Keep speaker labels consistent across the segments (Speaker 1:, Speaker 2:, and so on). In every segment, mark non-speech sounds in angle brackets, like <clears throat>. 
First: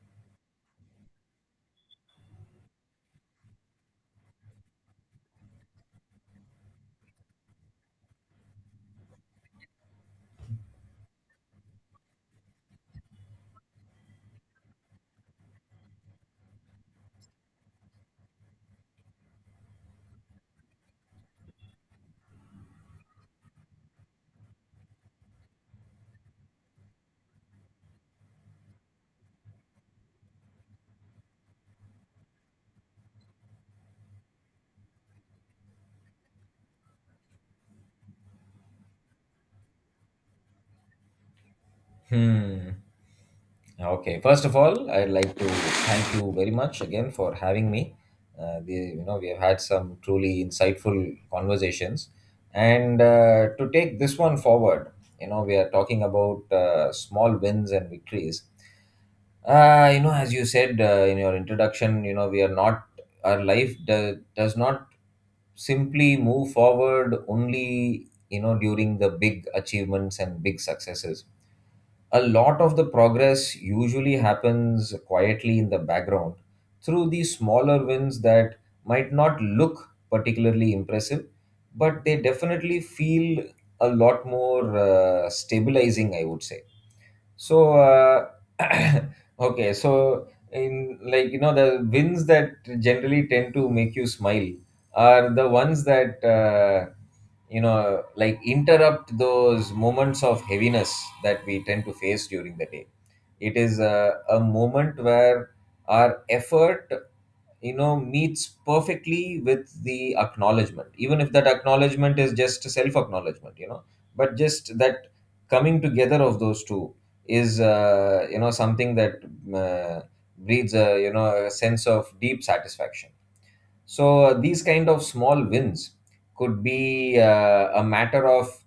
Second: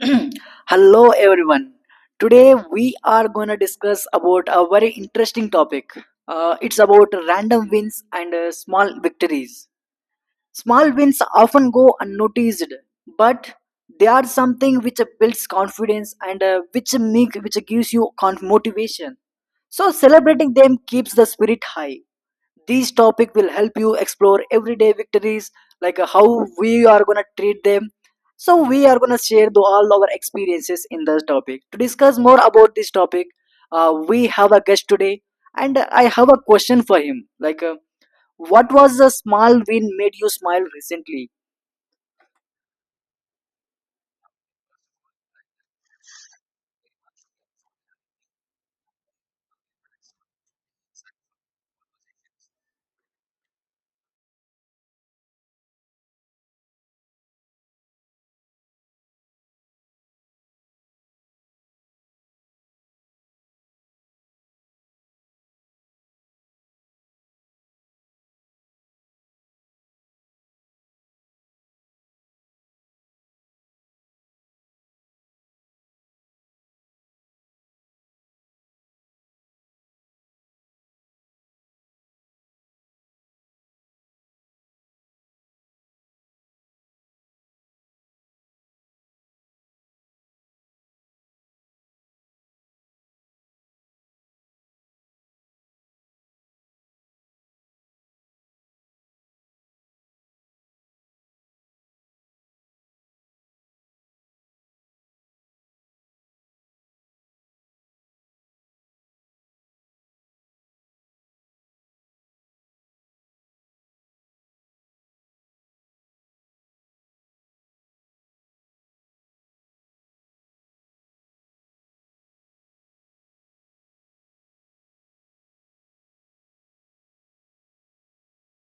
Speaker 1: <clears throat> Hello everyone. Today we are going to discuss about a very interesting topic. It's about random wins and small victories. Small wins often go unnoticed, but they are something which builds confidence and which gives you motivation. So celebrating them keeps the spirit high. These topic will help you explore everyday victories, like how we are gonna treat them. So we are gonna share all our experiences in this topic. To discuss more about this topic, we have a guest today, and I have a question for him. Like, what was the small win made you smile recently?
Speaker 2: Hmm. Okay. First of all, I'd like to thank you very much again for having me. You know, we have had some truly insightful conversations, and to take this one forward, you know, we are talking about small wins and victories. You know, as you said in your introduction, you know, we are not our life does not simply move forward only you know during the big achievements and big successes. A lot of the progress usually happens quietly in the background through these smaller wins that might not look particularly impressive, but they definitely feel a lot more stabilizing, I would say. So, uh, <clears throat> okay, so in like you know, the wins that generally tend to make you smile are the ones that you know, like interrupt those moments of heaviness that we tend to face during the day. It is a moment where our effort you know meets perfectly with the acknowledgement, even if that acknowledgement is just a self acknowledgement, you know, but just that coming together of those two is you know something that uh, breeds a you know a sense of deep satisfaction. So these kind of small wins could be a matter of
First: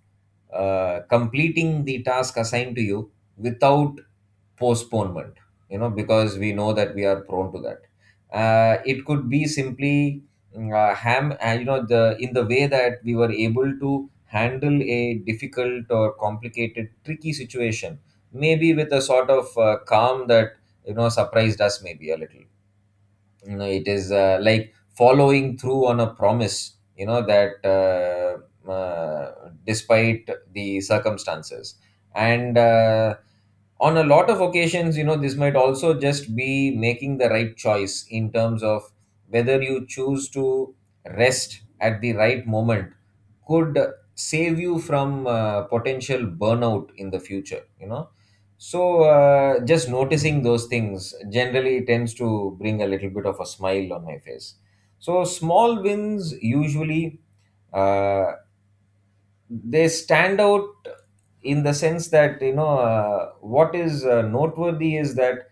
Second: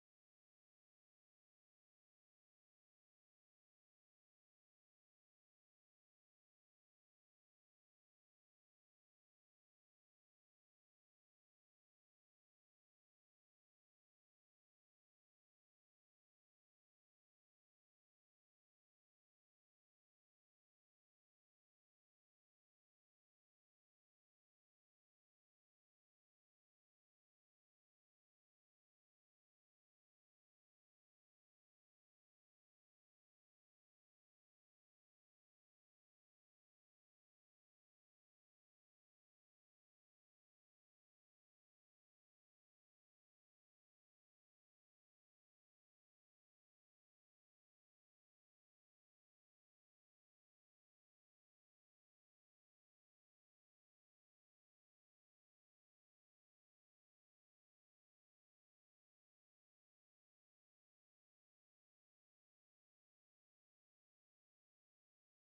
Speaker 2: completing the task assigned to you without postponement, you know, because we know that we are prone to that. It could be simply mm, ham you know the in the way that we were able to handle a difficult or complicated tricky situation, maybe with a sort of calm that you know surprised us maybe a little. You know it is like following through on a promise, you know, that despite the circumstances. And on a lot of occasions, you know, this might also just be making the right choice in terms of whether you choose to rest at the right moment, could save you from potential burnout in the future, you know. So, just noticing those things generally tends to bring a little bit of a smile on my face. So, small wins usually uh, they stand out in the sense that you know what is noteworthy is that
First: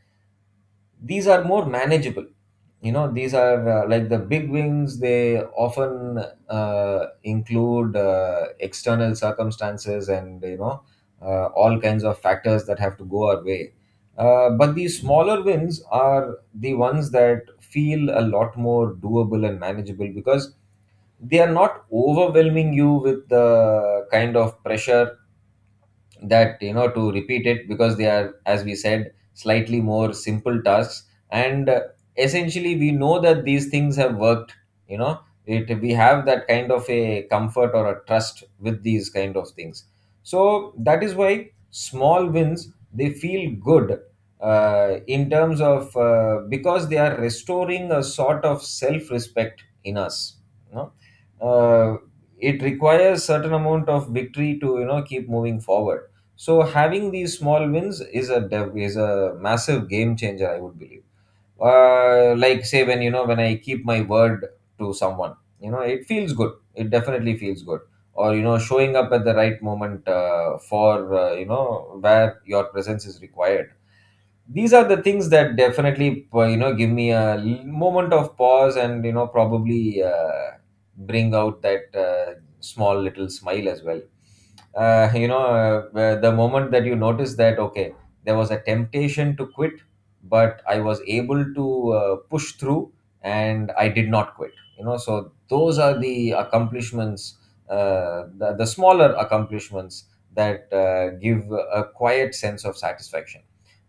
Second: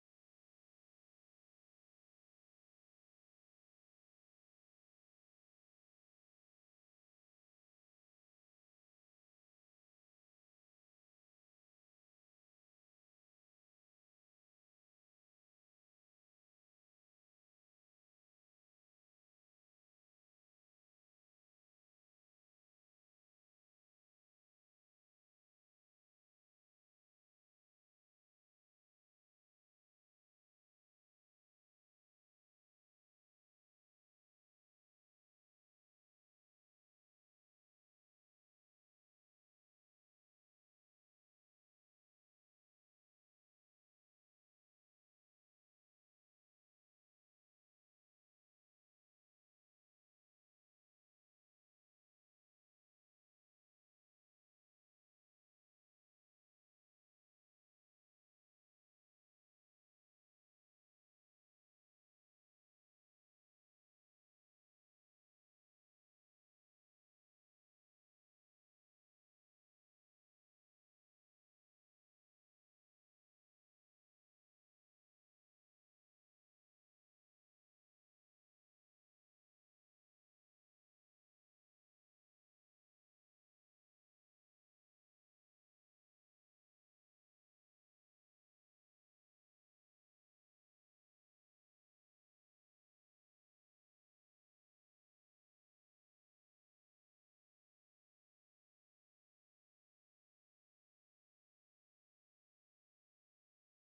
Speaker 2: these are more manageable, you know. These are like the big wings, they often include external circumstances, and you know all kinds of factors that have to go our way. But these smaller wins are the ones that feel a lot more doable and manageable, because they are not overwhelming you with the kind of pressure that, you know, to repeat it, because they are, as we said, slightly more simple tasks. And essentially we know that these things have worked, you know. It we have that kind of a comfort or a trust with these kind of things. So that is why small wins they feel good, in terms of because they are restoring a sort of self respect in us, you know. uh, it requires certain amount of victory to you know keep moving forward. So having these small wins is is a massive game changer, I would believe. Like say when you know when I keep my word to someone, you know it feels good. It definitely feels good. Or you know showing up at the right moment for you know where your presence is required, these are the things that definitely you know give me moment of pause, and you know probably bring out that small little smile as well. The moment that you notice that, okay, there was a temptation to quit, but I was able to push through, and I did not quit, you know. So those are the accomplishments, the smaller accomplishments that give a quiet sense of satisfaction.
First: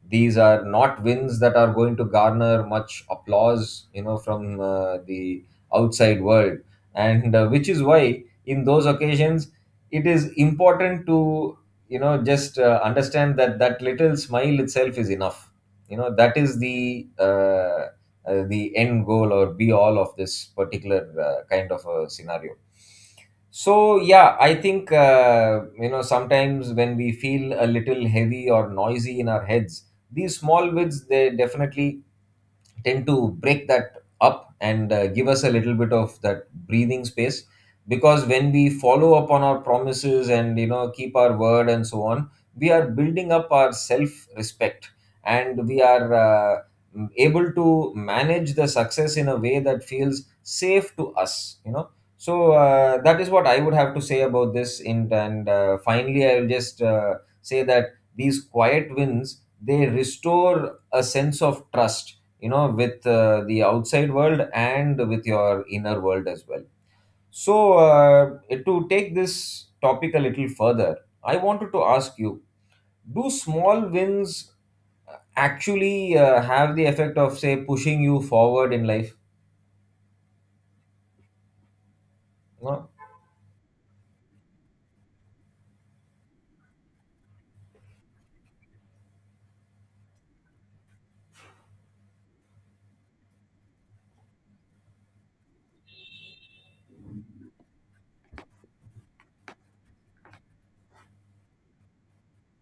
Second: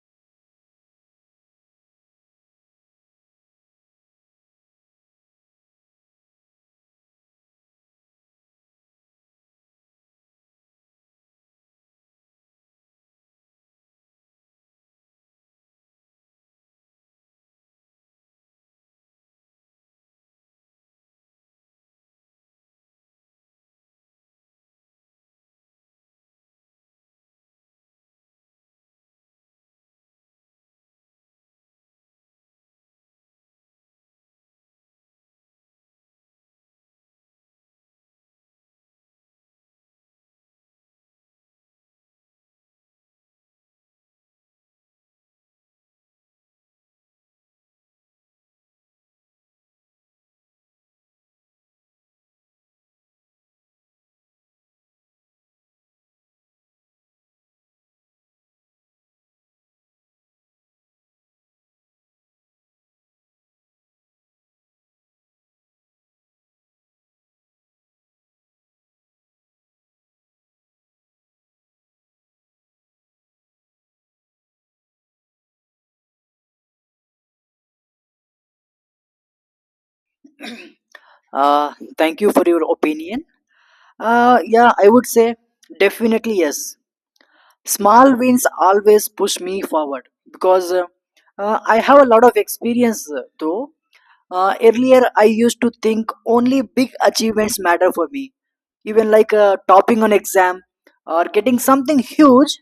Speaker 2: These are not wins that are going to garner much applause, you know, from the outside world. And which is why in those occasions it is important to you know just understand that that little smile itself is enough, you know. That is the end goal or be all of this particular kind of a scenario. So yeah, I think you know sometimes when we feel a little heavy or noisy in our heads, these small wins they definitely tend to break that up and give us a little bit of that breathing space. Because when we follow up on our promises and you know keep our word and so on, we are building up our self respect. And we are able to manage the success in a way that feels safe to us, you know. So that is what I would have to say about this. And finally I'll just say that these quiet wins they restore a sense of trust, you know, with the outside world and with your inner world as well. So to take this topic a little further, I wanted to ask you, do small wins actually have the effect of say pushing you forward in life?
Speaker 1: Thank you for your
Speaker 2: You
Speaker 1: opinion. Yeah, I would say definitely yes. Small wins always push me forward because I have a lot of experience though earlier I used to think only big achievements matter for me, even like topping an exam or getting something huge.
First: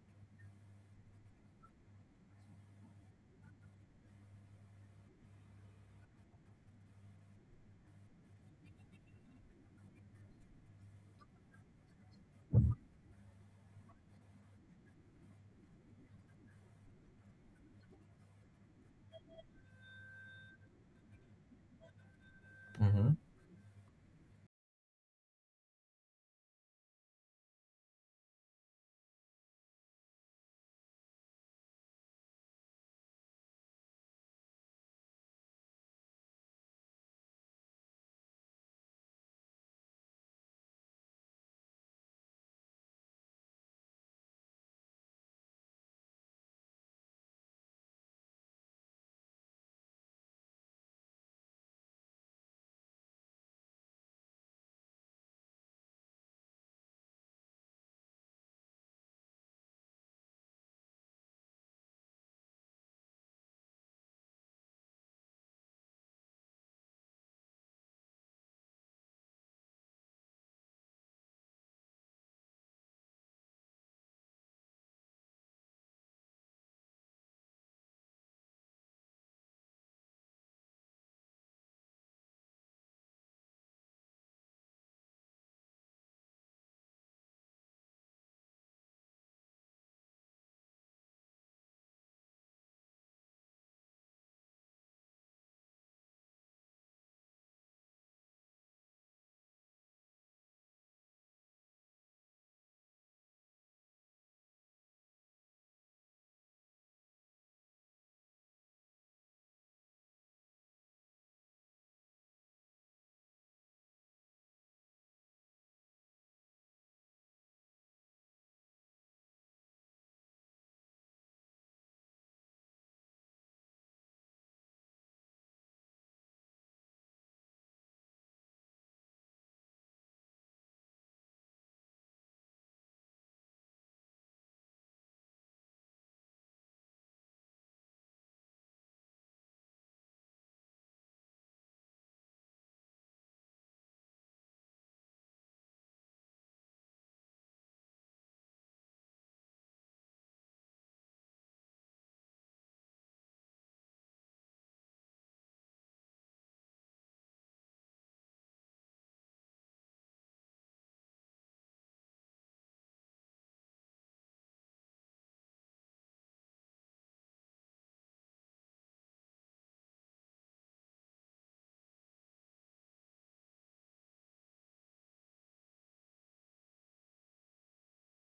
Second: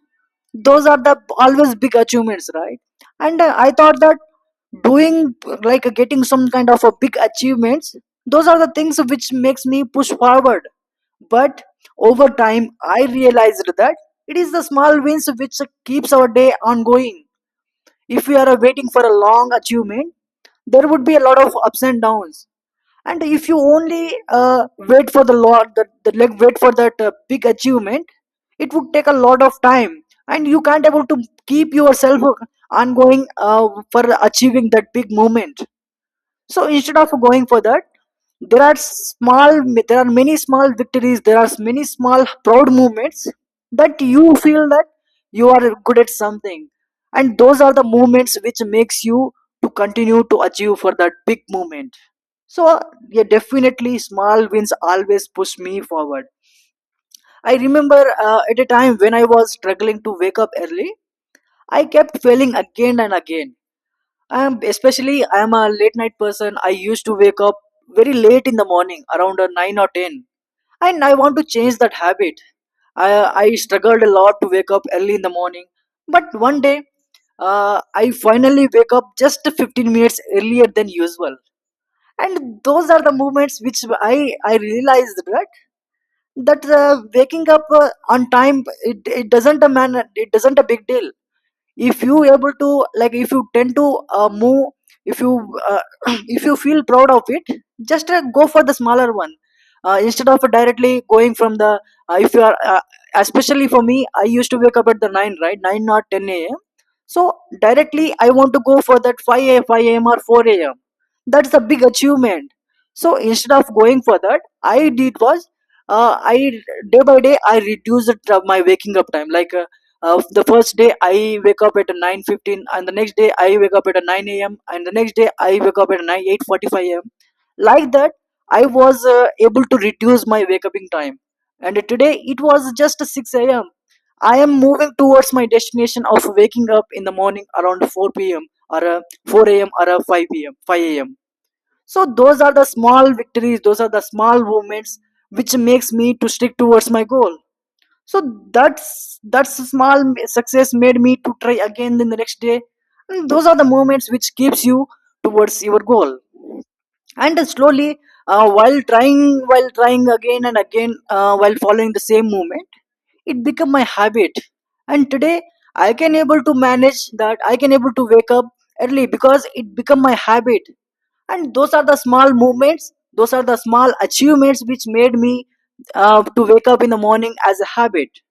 Speaker 1: Those are the always big achievements, right? And I thought that doing like getting some kind of a big achievements, those are the things which makes me push forward. But over time I realized that it is the small wins which keeps our day ongoing. If we are waiting for a long achievement, there would be a lot of ups and downs.
Speaker 2: Mhm.
Speaker 1: And if you only wait for the, like wait for that big achievement, it would take a lot of time and you can't able to keep yourself ongoing for achieving that big moment. So instead of going for that, there are small, there are many small victories. There are many small proud moments that you feel that you are good at something, and those are the moments which makes you to continue to achieve for that big moment. So yeah, definitely small wins always push me forward. I remember at a time when I was struggling to wake up early, I kept failing again and again. I'm especially I'm a late night person. I used to wake up very late in the morning, around nine or ten, and I want to change that habit. I I struggled a lot to wake up early in the morning, but one day I finally wake up just 15 minutes earlier than usual. And those are the moments which I realized that that waking up on time it, it doesn't a man it doesn't a big deal. If you able to like if you tend to move, if you uh, <clears throat> if you feel proud of it, just go for the smaller one, instead of directly going from the if you are especially for me I used to wake up at the 9, right? 9 or 10 a.m. So directly I want to go for that 5 a.m. 5 a.m. or 4 a.m. That's a big achievement. So instead of going for that, I did was I day by day I reduced my waking up time, like the first day I wake up at 9:15, and the next day I wake up at 9 a.m., and the next day I wake up at 9 8:45 a.m. Like that, I was able to reduce my wake uping time, and today it was just 6 a.m. I am moving towards my destination of waking up in the morning around 4 p.m. or 4 a.m. or 5 p.m. 5 a.m. So those are the small victories. Those are the small moments which makes me to stick towards my goal. So that's small success made me to try again the next day, and those are the moments which keeps you towards your goal. And slowly, while trying again and again, while following the same movement, it become my habit. And today I can able to manage that, I can able to wake up early because it become my habit. And those are the small movements, those are the small achievements which made me to wake up in the morning as a habit.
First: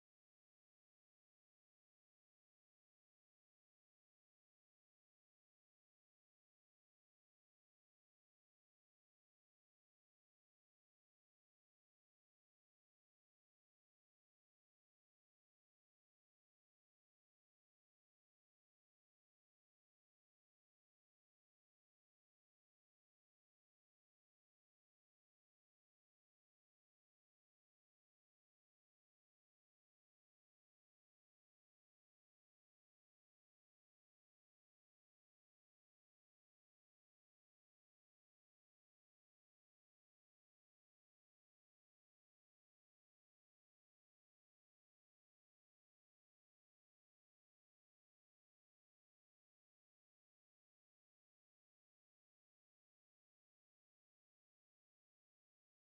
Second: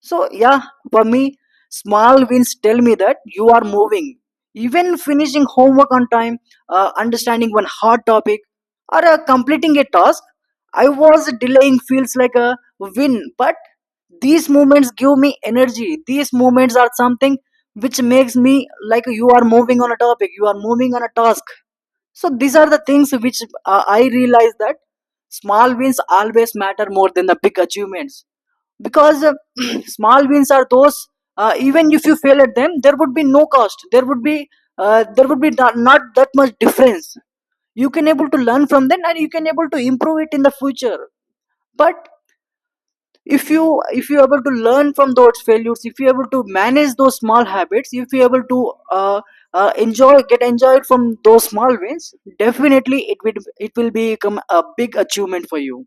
Speaker 1: So yeah, for me, small wins tell me that you are moving. Even finishing homework on time, understanding one hard topic, or completing a task, I was delaying feels like a win. But these moments give me energy. These moments are something which makes me like you are moving on a topic, you are moving on a task. So these are the things which I realize that small wins always matter more than the big achievements, because <clears throat> small wins are those even if you fail at them, there would be no cost, there would be not, not that much difference. You can able to learn from them, and you can able to improve it in the future. But if you able to learn from those failures, if you able to manage those small habits, if you able to enjoy get enjoyed from those small wins, definitely it will become a big achievement for you.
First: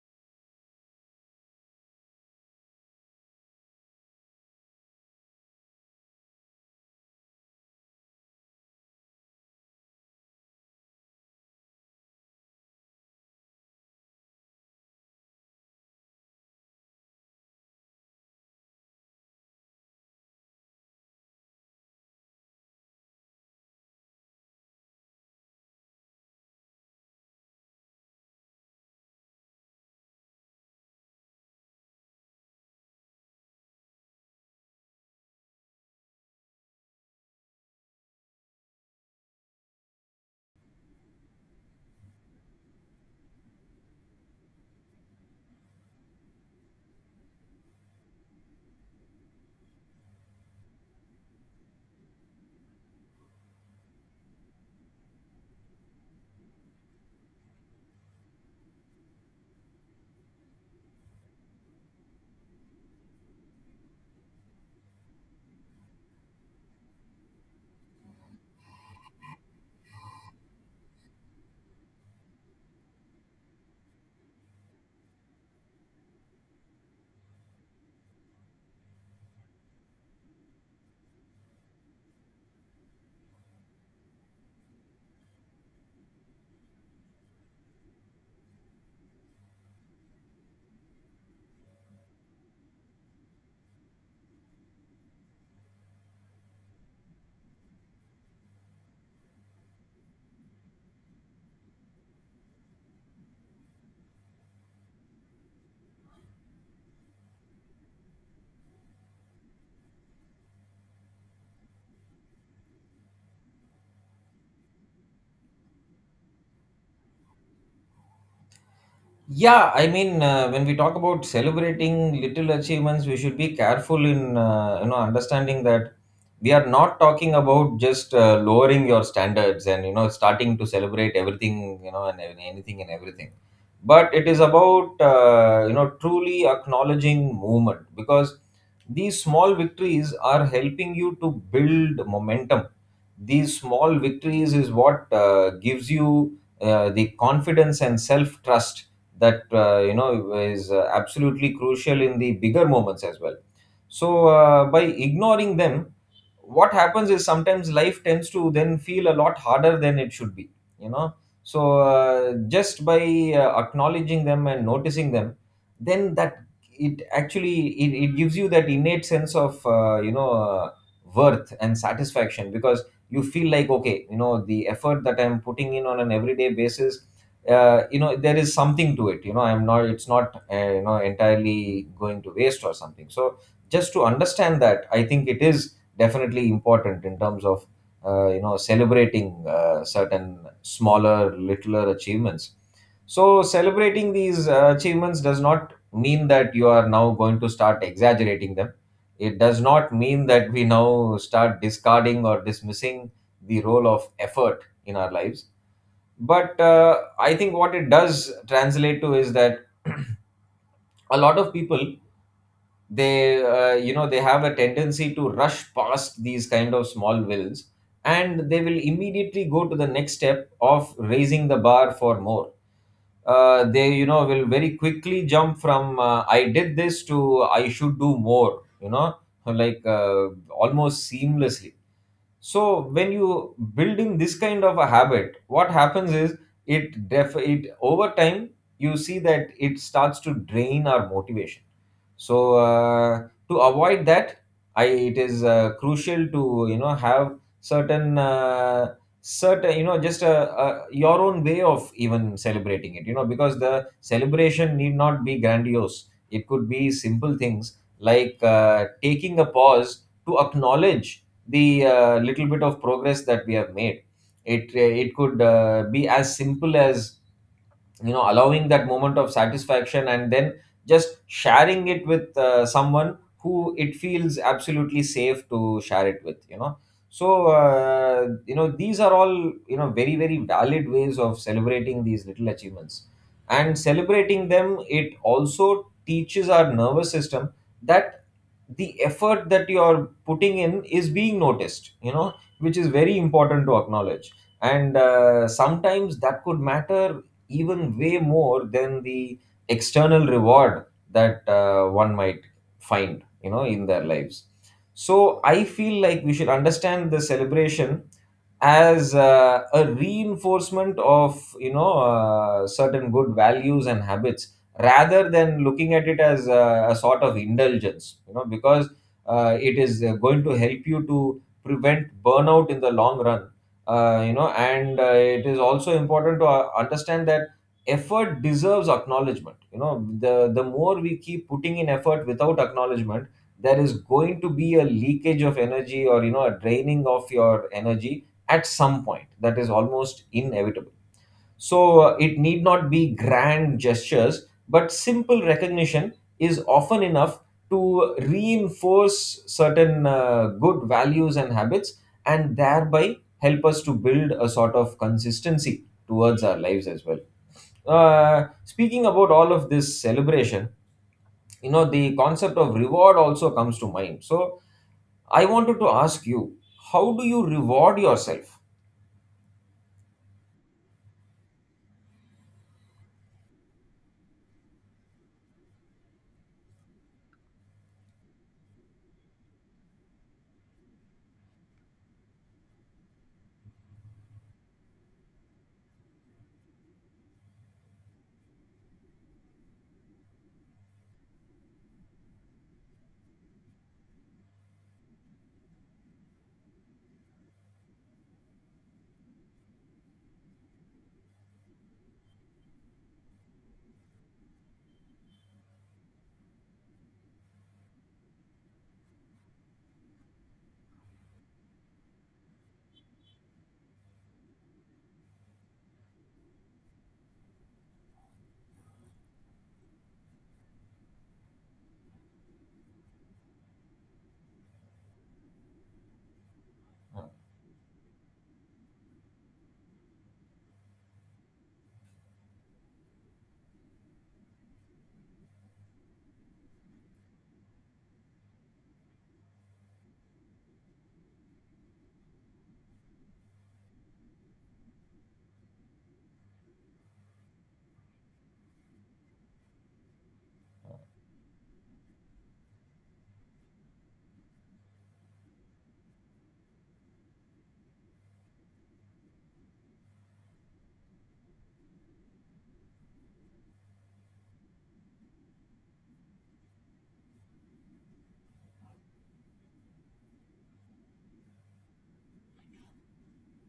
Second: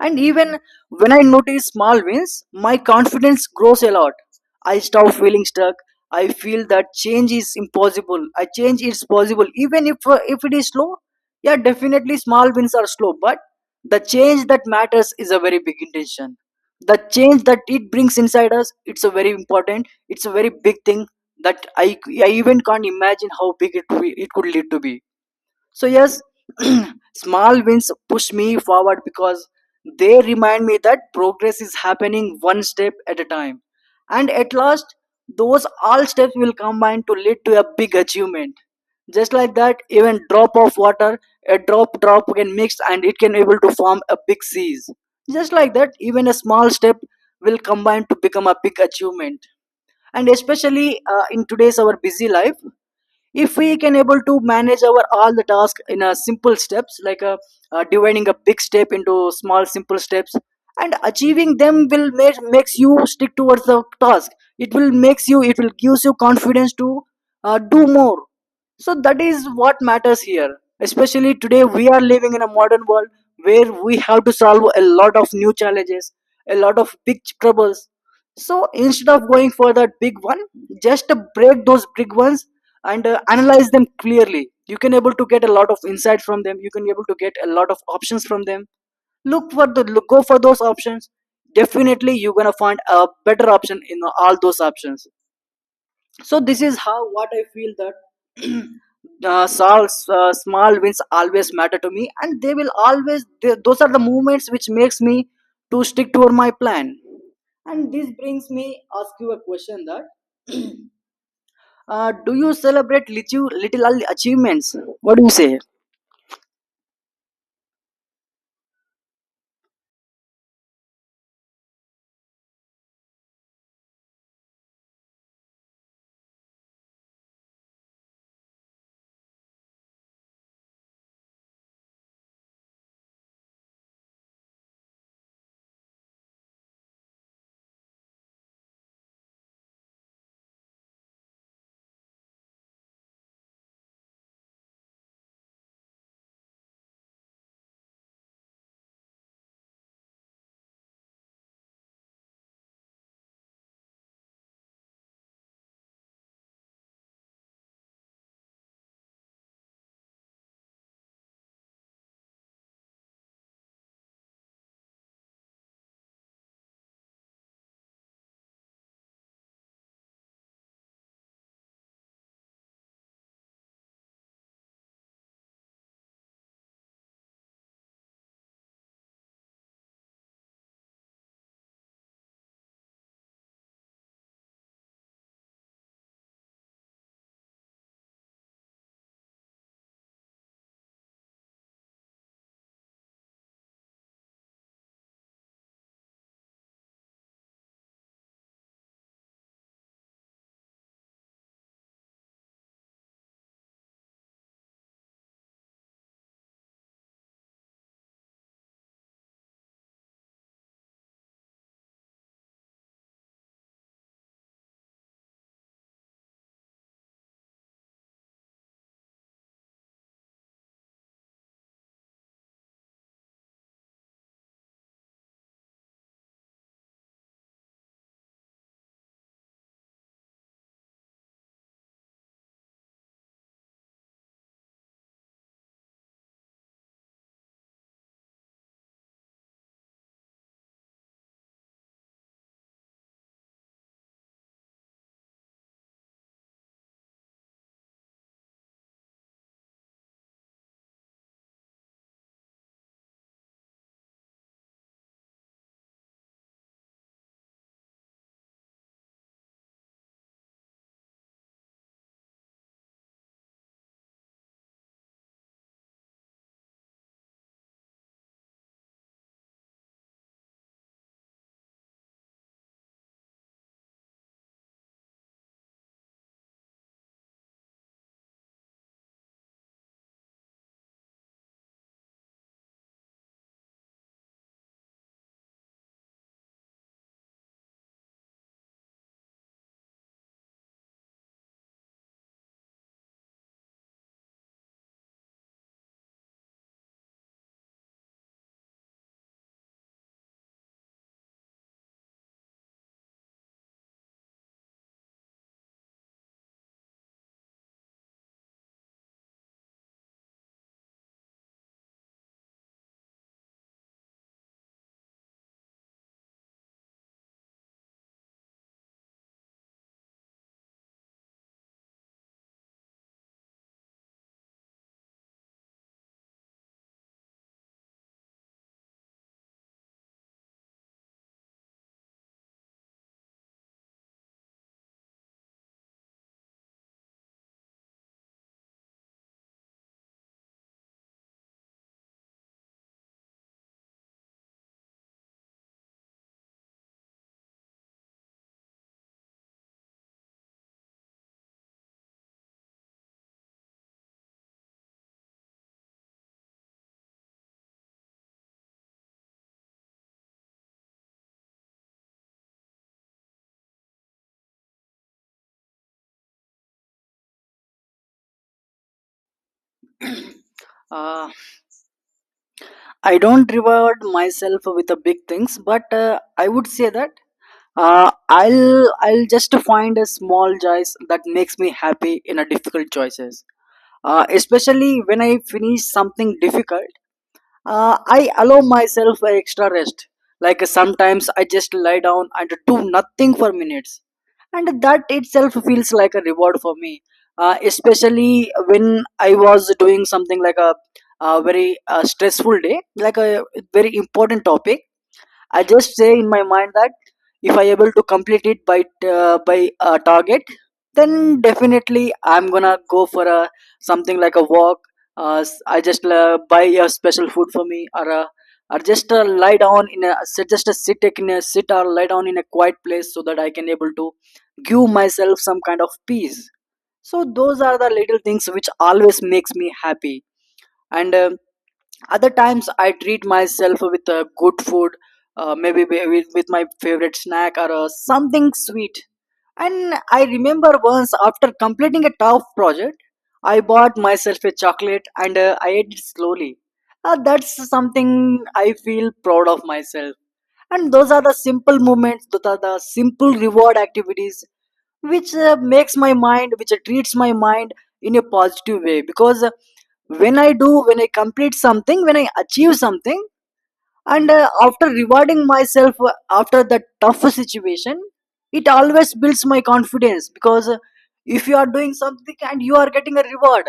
Speaker 1: And even when I notice small wins, my confidence grows a lot. I stop feeling stuck. I feel that change is impossible. I change is possible, even if it is slow. Yeah, definitely small wins are slow, but the change that matters is a very big intention. The change that it brings inside us, it's a very important. It's a very big thing that I even can't imagine how big it could lead to be. So yes, <clears throat> small wins push me forward because they remind me that progress is happening one step at a time. And at last, those all steps will combine to lead to a big achievement. Just like that, even drop of water, a drop can mix and it can able to form a big seas. Just like that, even a small step will combine to become a big achievement. And especially in today's our busy life, if we can able to manage our all the task in a simple steps, like a, dividing a big step into small simple steps and achieving them will makes you stick towards the task. It will makes you, it will gives you confidence to do more. So that is what matters here. Especially today, we are living in a modern world where we have to solve a lot of new challenges, a lot of big troubles. So instead of going for that big one, just break those big ones and analyze them clearly. You can able to get a lot of insight from them. You can able to get a lot of options from them. Look, go for those options. Definitely, you're gonna find a better option in all those options. So this is how what I feel that <clears throat> uh, small, small wins always matter to me, and they will always those are the moments which makes me to stick to my plan. And this brings me ask you a question that, do you celebrate little, little achievements, what do you say?
Speaker 2: Yeah, I mean, when we talk about celebrating little achievements, we should be careful in you know understanding that we are not talking about just lowering your standards and you know starting to celebrate everything, you know, and anything and everything, but it is about you know truly acknowledging movement, because these small victories are helping you to build momentum. These small victories is what gives you the confidence and self trust that you know is absolutely crucial in the bigger moments as well. So by ignoring them, what happens is sometimes life tends to then feel a lot harder than it should be, you know. So just by acknowledging them and noticing them, then that it actually it gives you that innate sense of worth and satisfaction, because you feel like, okay, you know the effort that I'm putting in on an everyday basis, you know there is something to it, you know, I'm not it's not you know entirely going to waste or something. So just to understand that, I think it is definitely important in terms of you know celebrating certain smaller littler achievements. So celebrating these achievements does not mean that you are now going to start exaggerating them. It does not mean that we now start discarding or dismissing the role of effort in our lives. But I think what it does translate to is that, <clears throat> a lot of people, they you know they have a tendency to rush past these kind of small wills, and they will immediately go to the next step of raising the bar for more. They you know will very quickly jump from I did this to I should do more, you know, like almost seamlessly. So when you build in this kind of a habit, what happens is it over time you see that it starts to drain our motivation. So to avoid that, I it is crucial to you know have certain you know just a your own way of even celebrating it, you know. Because the celebration need not be grandiose, it could be simple things like taking a pause to acknowledge the little bit of progress that we have made. It it could be as simple as you know allowing that moment of satisfaction, and then just sharing it with someone who it feels absolutely safe to share it with, you know. So you know these are all you know very very valid ways of celebrating these little achievements. And celebrating them it also teaches our nervous system that the effort that you are putting in is being noticed, you know, which is very important to acknowledge. And sometimes that could matter even way more than the external reward that one might find you know in their lives. So I feel like we should understand the celebration as a reinforcement of you know certain good values and habits, rather than looking at it as a sort of indulgence, you know. Because it is going to help you to prevent burnout in the long run. You know, and it is also important to understand that effort deserves acknowledgement, you know. The more we keep putting in effort without acknowledgement, there is going to be a leakage of energy or you know a draining of your energy at some point that is almost inevitable. So it need not be grand gestures, but simple recognition is often enough to reinforce certain good values and habits, and thereby help us to build a sort of consistency towards our lives as well. Speaking about all of this celebration, you know, the concept of reward also comes to mind. So I wanted to ask you, how do you reward yourself?
Speaker 1: Uh, i don't reward myself with the big things, but I would say that I'll just find a small choice that makes me happy in a difficult choices. Especially when I finish something difficult, I allow myself an extra rest. Like sometimes I just lie down and do nothing for minutes, and that itself feels like a reward for me. Especially when I was doing something like a very stressful day, like a very important topic, I just say in my mind that if I able to complete it by a target, then definitely I'm gonna go for a something like a walk. I just buy a special food for me, or a, or just lie down in a sit or lie down in a quiet place so that I can able to give myself some kind of peace. So those are the little things which always makes me happy and other times I treat myself with good food, maybe with my favorite snack or something sweet. And I remember once after completing a tough project I bought myself a chocolate, and I ate it slowly. That's something I feel proud of myself. And those are the simple movements, those are the simple reward activities which makes my mind, which treats my mind in a positive way. Because when I do, when I complete something, when I achieve something and after rewarding myself, after that tough situation, it always builds my confidence. Because if you are doing something and you are getting a reward,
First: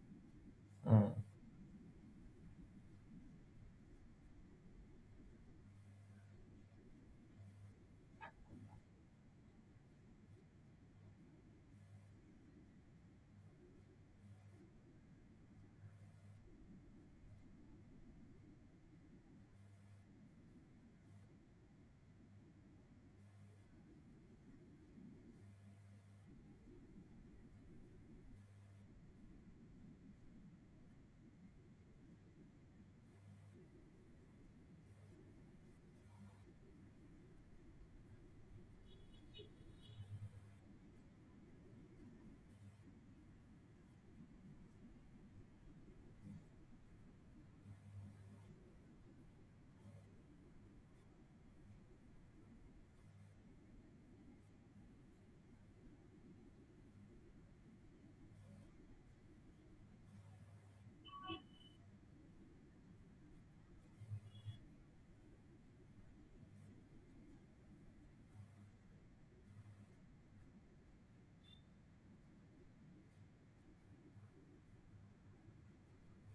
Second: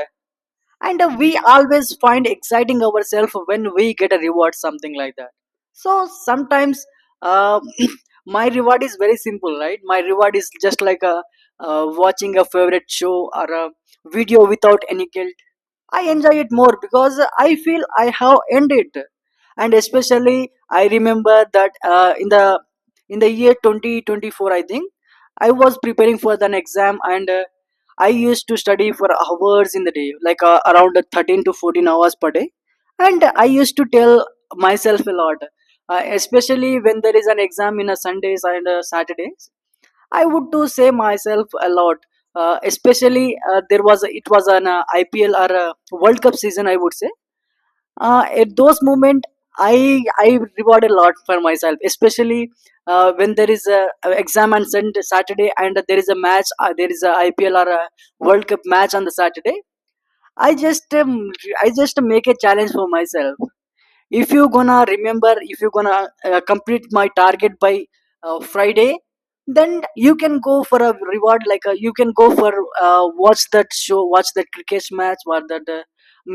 Speaker 1: and
Speaker 2: Mm.
Speaker 1: we always find exciting ourselves when we get a reward, something like that. So sometimes uh, <clears throat> my reward is very simple, right? My reward is just like a watching a favorite show or a video without any guilt. I enjoy it more because I feel I have earned it. And especially I remember that in the year 2024, I think I was preparing for an exam, and I used to study for hours in the day, like around 13 to 14 hours per day. And I used to tell myself a lot. Especially when there is an exam in a Sundays and Saturdays, I would do say myself a lot. Especially there was, it was an IPL or a World Cup season. I would say at those moment I reward a lot for myself. Especially when there is a exam on Sunday, Saturday and there is a match. There is a IPL or a World Cup match on the Saturday. I just um, I just make a challenge for myself. If you gonna remember, if you gonna complete my target by friday, then you can go for a reward, like a you can go for watch that show, watch that cricket match or that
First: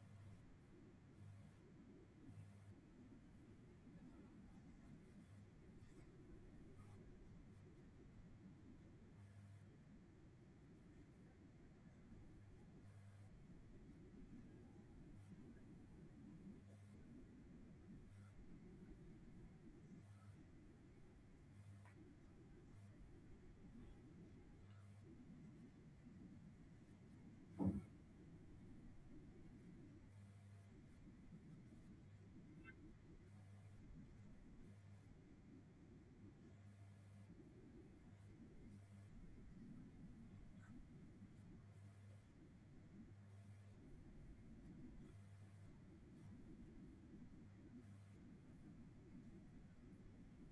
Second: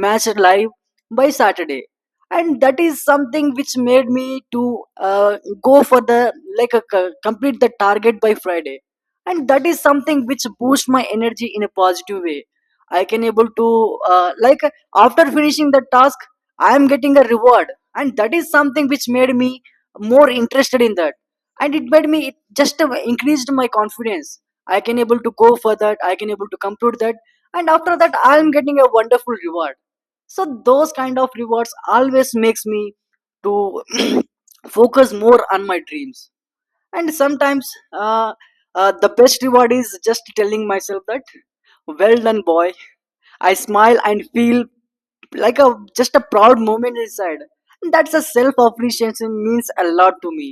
Speaker 1: match live by saturday. And that is something which made me to go for the, like complete the target by friday. And that is something which boosts my energy in a positive way. I can able to like after finishing the task, I am getting a reward. And that is something which made me more interested in that. And it made me, it just increased my confidence. I can able to go for that, I can able to complete that, and after that I am getting a wonderful reward. So those kind of rewards always makes me to <clears throat> focus more on my dreams. And sometimes uh, the best reward is just telling myself that, well done boy. I smile and feel like a just a proud moment inside. And that's a self appreciation means a lot to me.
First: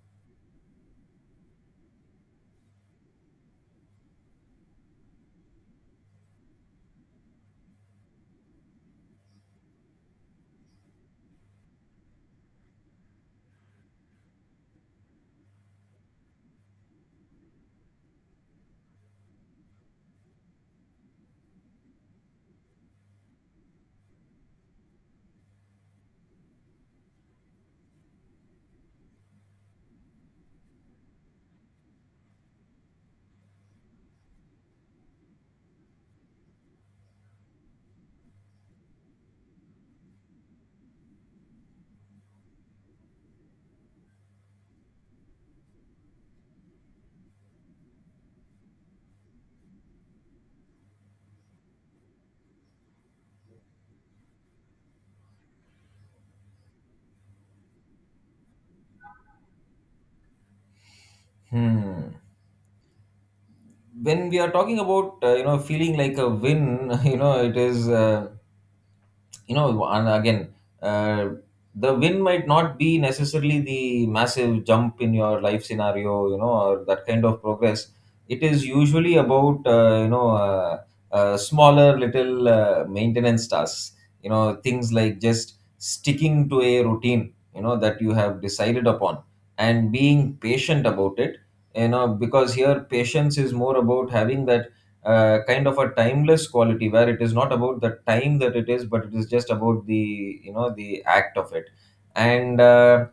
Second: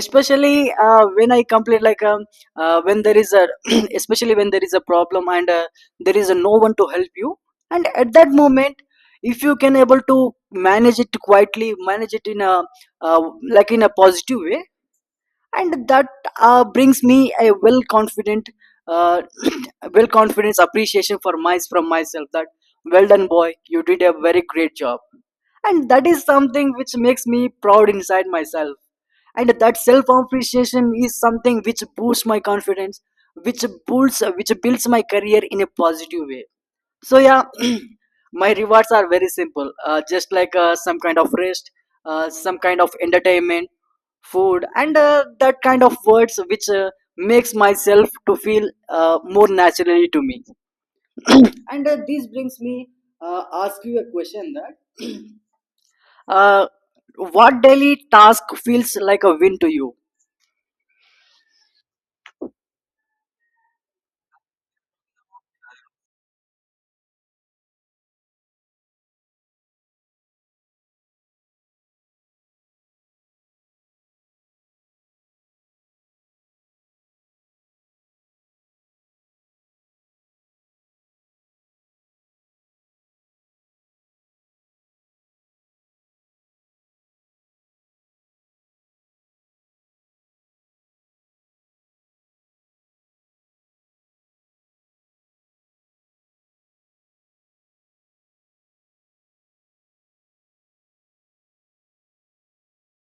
Speaker 1: Especially when I complete, like when there is a <clears throat> especially when there is a problem, and there is a no one to help you. And at that moment, if you can able to manage it quietly, manage it in a uh, like in a positive way, and that brings me a well confident, uh, <clears throat> well confidence appreciation for my from myself that, well done boy, you did a very great job. And that is something which makes me proud inside myself. And that self appreciation is something which boosts my confidence, which builds, which builds my career in a positive way. So yeah, <clears throat> my rewards are very simple. Just like some kind of rest, some kind of entertainment, food, and that kind of words which makes myself to feel more naturally to me. And this brings me ask you a question that, uh, what daily task feels like a win to you?
Speaker 2: Hmm. When we are talking about you know, feeling like a win, <laughs> you know, it is you know, and again, uh, the win might not be necessarily the massive jump in your life scenario, you know, or that kind of progress. It is usually about smaller little maintenance tasks, you know, things like just sticking to a routine, you know, that you have decided upon and being patient about it, you know, because here patience is more about having that kind of a timeless quality where it is not about the time that it is, but it is just about, the you know, the act of it. and uh,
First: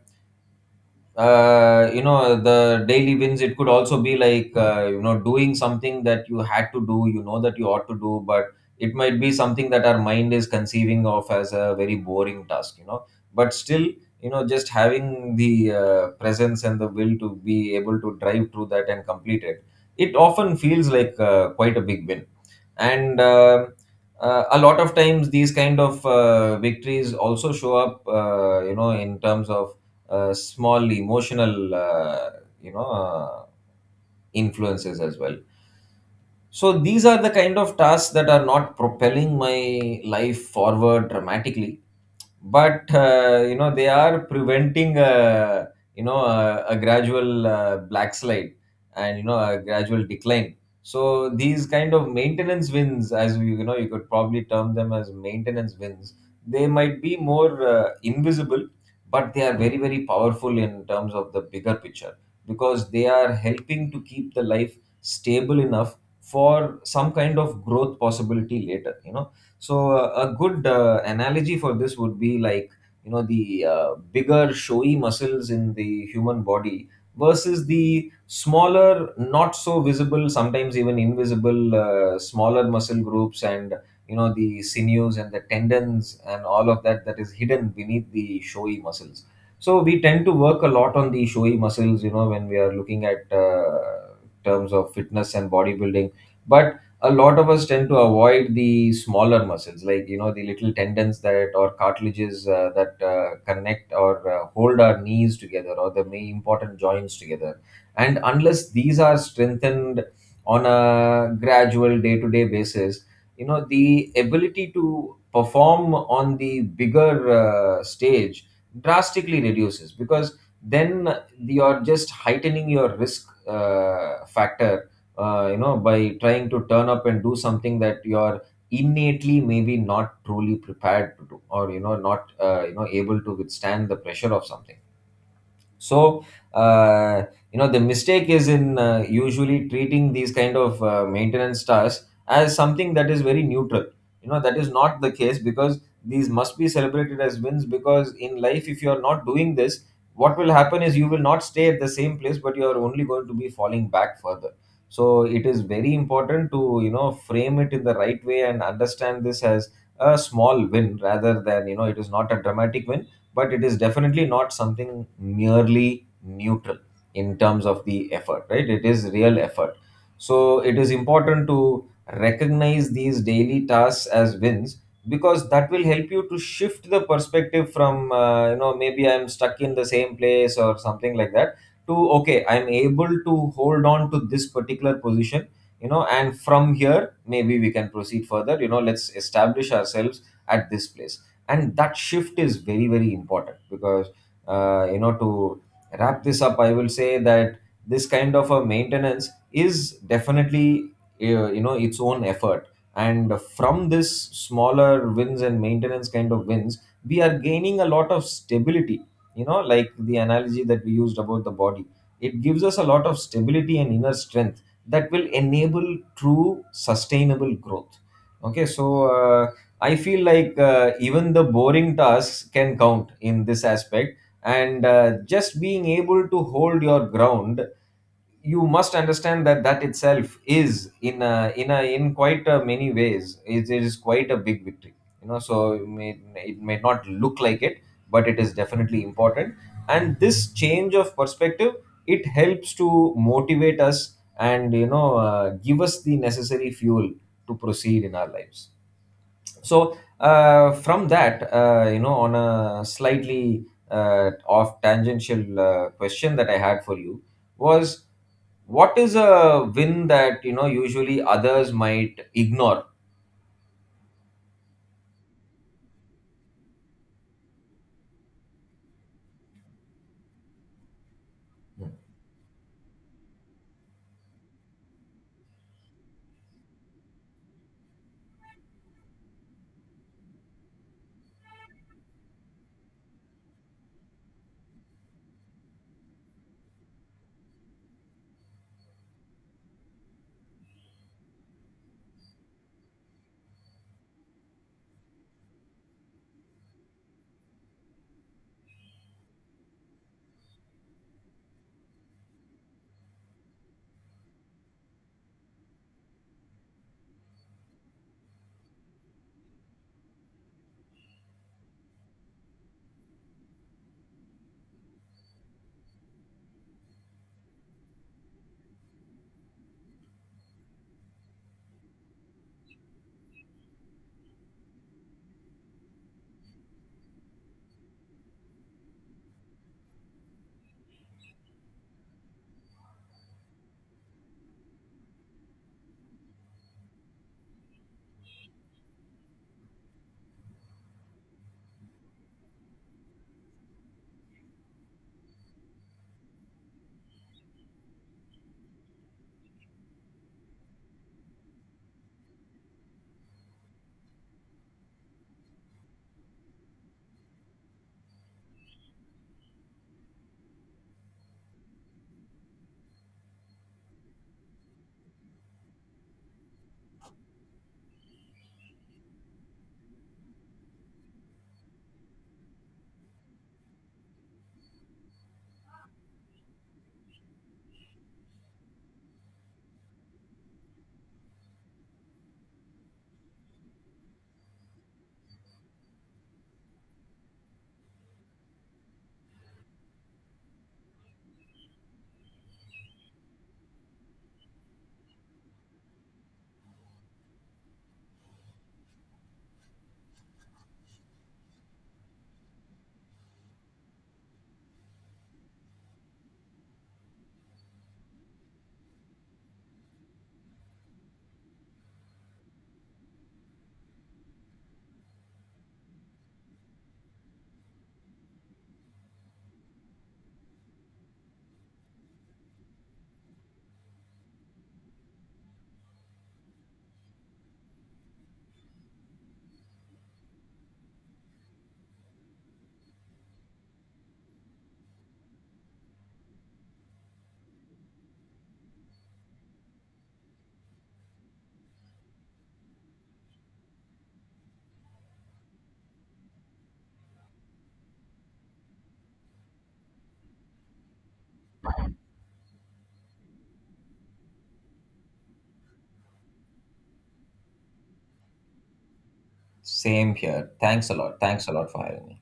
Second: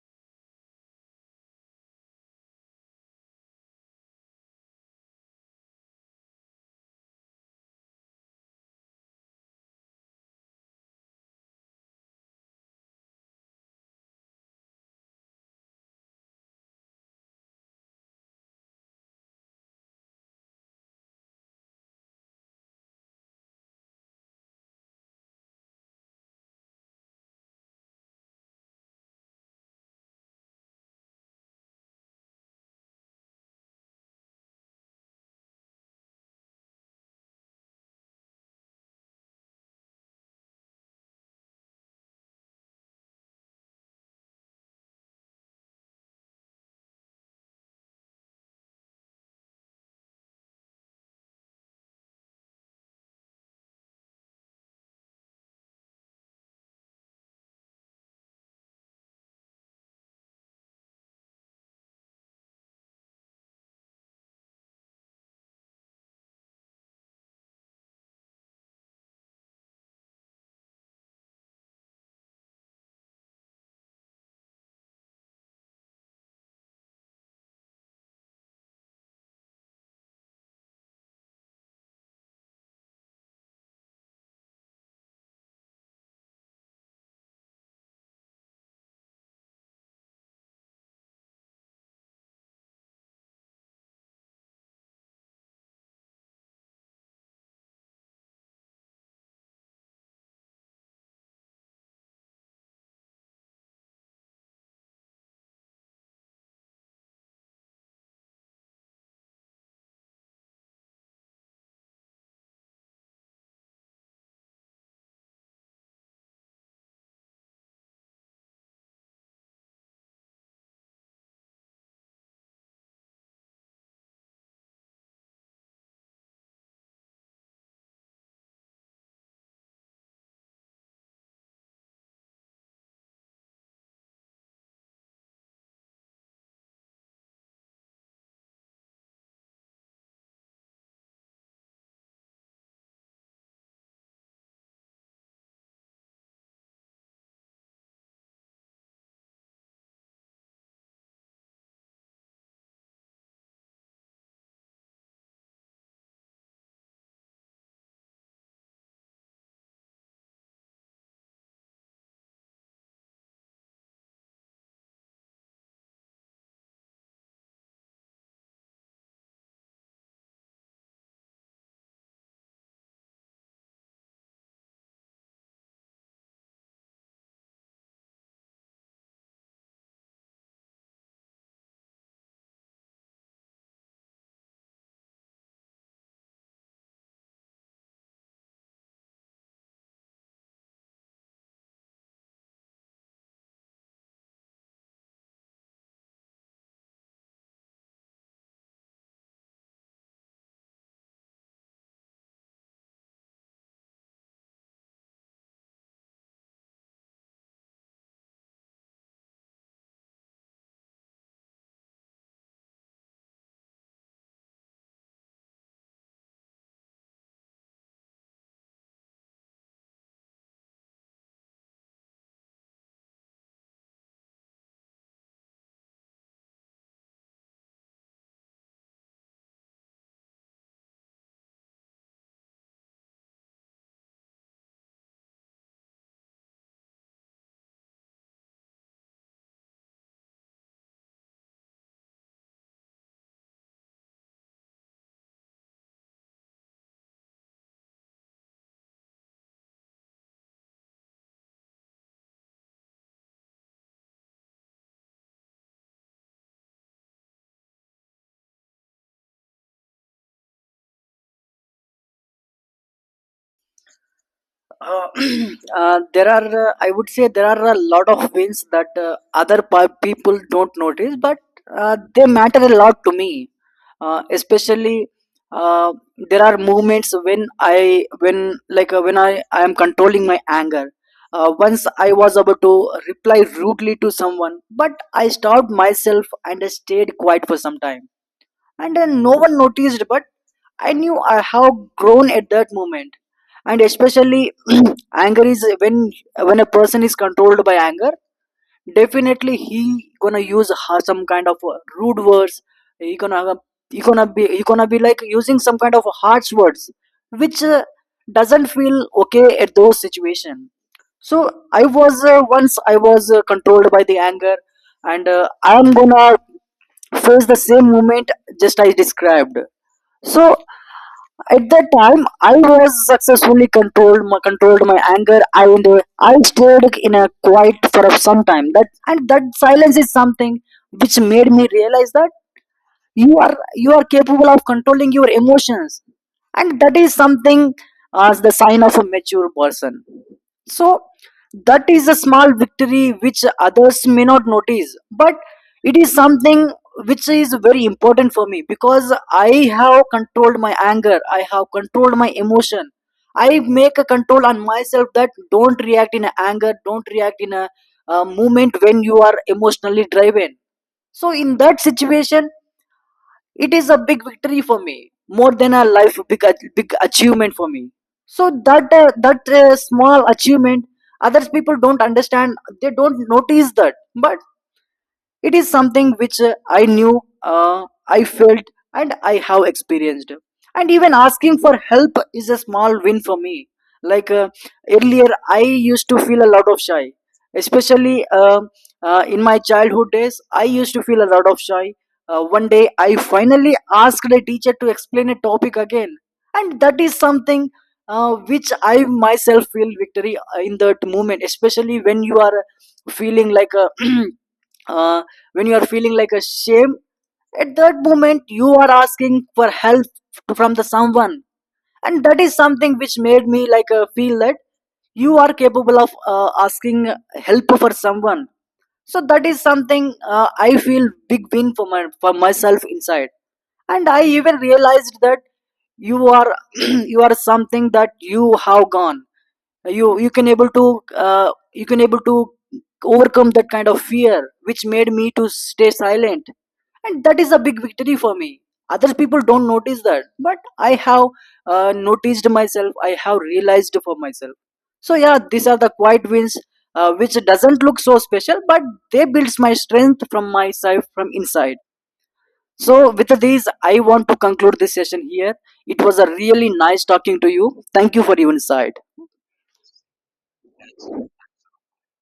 Speaker 2: uh, you know, the daily wins, it could also be like, you know, doing something that you had to do, you know, that you ought to do, but it might be something that our mind is conceiving of as a very boring task, you know, but still, you know, just having the presence and the will to be able to drive through that and complete it, it often feels like quite a big win. And a lot of times these kind of victories also show up, you know, in terms of small emotional, you know uh, influences as well. So these are the kind of tasks that are not propelling my life forward dramatically, but you know, they are preventing, a gradual black slide and, you know, a gradual decline. So these kind of maintenance wins, as we, you know, you could probably term them as maintenance wins, they might be more invisible, but they are very very powerful in terms of the bigger picture, because they are helping to keep the life stable enough for some kind of growth possibility later, you know. So a good analogy for this would be like, you know, the bigger showy muscles in the human body versus the smaller, not so visible, sometimes even invisible, smaller muscle groups, and you know, the sinews and the tendons and all of that that is hidden beneath the showy muscles. So we tend to work a lot on the showy muscles, you know, when we are looking at, terms of fitness and bodybuilding, but a lot of us tend to avoid the smaller muscles, like you know, the little tendons that, or cartilages that connect or hold our knees together, or the main important joints together. And unless these are strengthened on a gradual day to day basis, you know, the ability to perform on the bigger stage drastically reduces, because then you're just heightening your risk factor, you know, by trying to turn up and do something that you're innately maybe not truly prepared to do, or you know, not you know, able to withstand the pressure of something. So uh, you know, the mistake is in usually treating these kind of maintenance tasks as something that is very neutral. You know, that is not the case, because these must be celebrated as wins, because in life, if you are not doing this, what will happen is you will not stay at the same place, but you are only going to be falling back further. So it is very important to, you know, frame it in the right way and understand this as a small win, rather than, you know, it is not a dramatic win, but it is definitely not something merely neutral in terms of the effort, right? It is real effort. So it is important to recognize these daily tasks as wins, because that will help you to shift the perspective from, you know, maybe I'm stuck in the same place or something like that, to okay, I'm able to hold on to this particular position, you know, and from here maybe we can proceed further, you know, let's establish ourselves at this place. And that shift is very very important because, you know, to wrap this up, I will say that this kind of a maintenance is definitely you know, its own effort, and from this smaller wins and maintenance kind of wins, we are gaining a lot of stability, you know, like the analogy that we used about the body. It gives us a lot of stability and inner strength that will enable true sustainable growth. Okay, so uh, I feel like even the boring tasks can count in this aspect. And just being able to hold your ground, you must understand that that itself is in quite a many ways, it is quite a big victory. You know, so it it may not look like it, but it is definitely important. And this change of perspective, it helps to motivate us and you know, give us the necessary fuel to proceed in our lives. So from that, you know, on a slightly off tangential question that I had for you, was, what is a win that you know, usually others might ignore?
Speaker 1: uh, <clears throat> there are I would say there are a lot of wins that other people don't notice, but they matter a lot to me. Uh, especially uh, there are moments when I when, like when I am controlling my anger. Once I was about to reply rudely to someone, but I stopped myself and I stayed quiet for some time, and then no one noticed, but I knew I have grown at that moment. And especially <clears throat> anger is when a person is controlled by anger. Definitely, he gonna use some kind of rude words. He gonna, he gonna be like using some kind of harsh words which doesn't feel okay at those situation. So I was once I was controlled by the anger, and I'm gonna face the same moment just I described. So at that time I was successfully controlled my anger, and I stayed in a quiet for some time. That, and that silence is something which made me realize that you are, you are capable of controlling your emotions. And that is something as the sign of a mature person. So that is a small victory which others may not notice, but it is something which is very important for me. Because I have controlled my anger, I have controlled my emotion, I make a control on myself that don't react in anger, don't react in a moment when you are emotionally driven. So in that situation it is a big victory for me, more than a life big big achievement for me. So that small achievement others people don't understand, they don't notice that, but it is something which I knew, I felt, and I have experienced. And even asking for help is a small win for me. Like earlier, I used to feel a lot of shy, especially in my childhood days. I used to feel a lot of shy. One day, I finally asked a teacher to explain a topic again. And that is something which I myself feel victory in that moment. Especially when you are feeling like a <clears throat> when you are feeling like a shame, at that moment you are asking for help from the someone. And that is something which made me like feel that you are capable of asking help for someone. So that is something I feel big win for my for myself inside. And I even realized that you are <clears throat> you are something that you have gone, you can able to uh, you can able to overcome that kind of fear which made me to stay silent. And that is a big victory for me. Other people don't notice that, but I have noticed myself, I have realized for myself. So yeah, these are the quiet wins which doesn't look so special, but they builds my strength from my side from inside. So with these I want to conclude this session here. It was a really nice talking to you. Thank you for your insight.
Speaker 2: Same here, thanks a lot, thanks a lot for having me.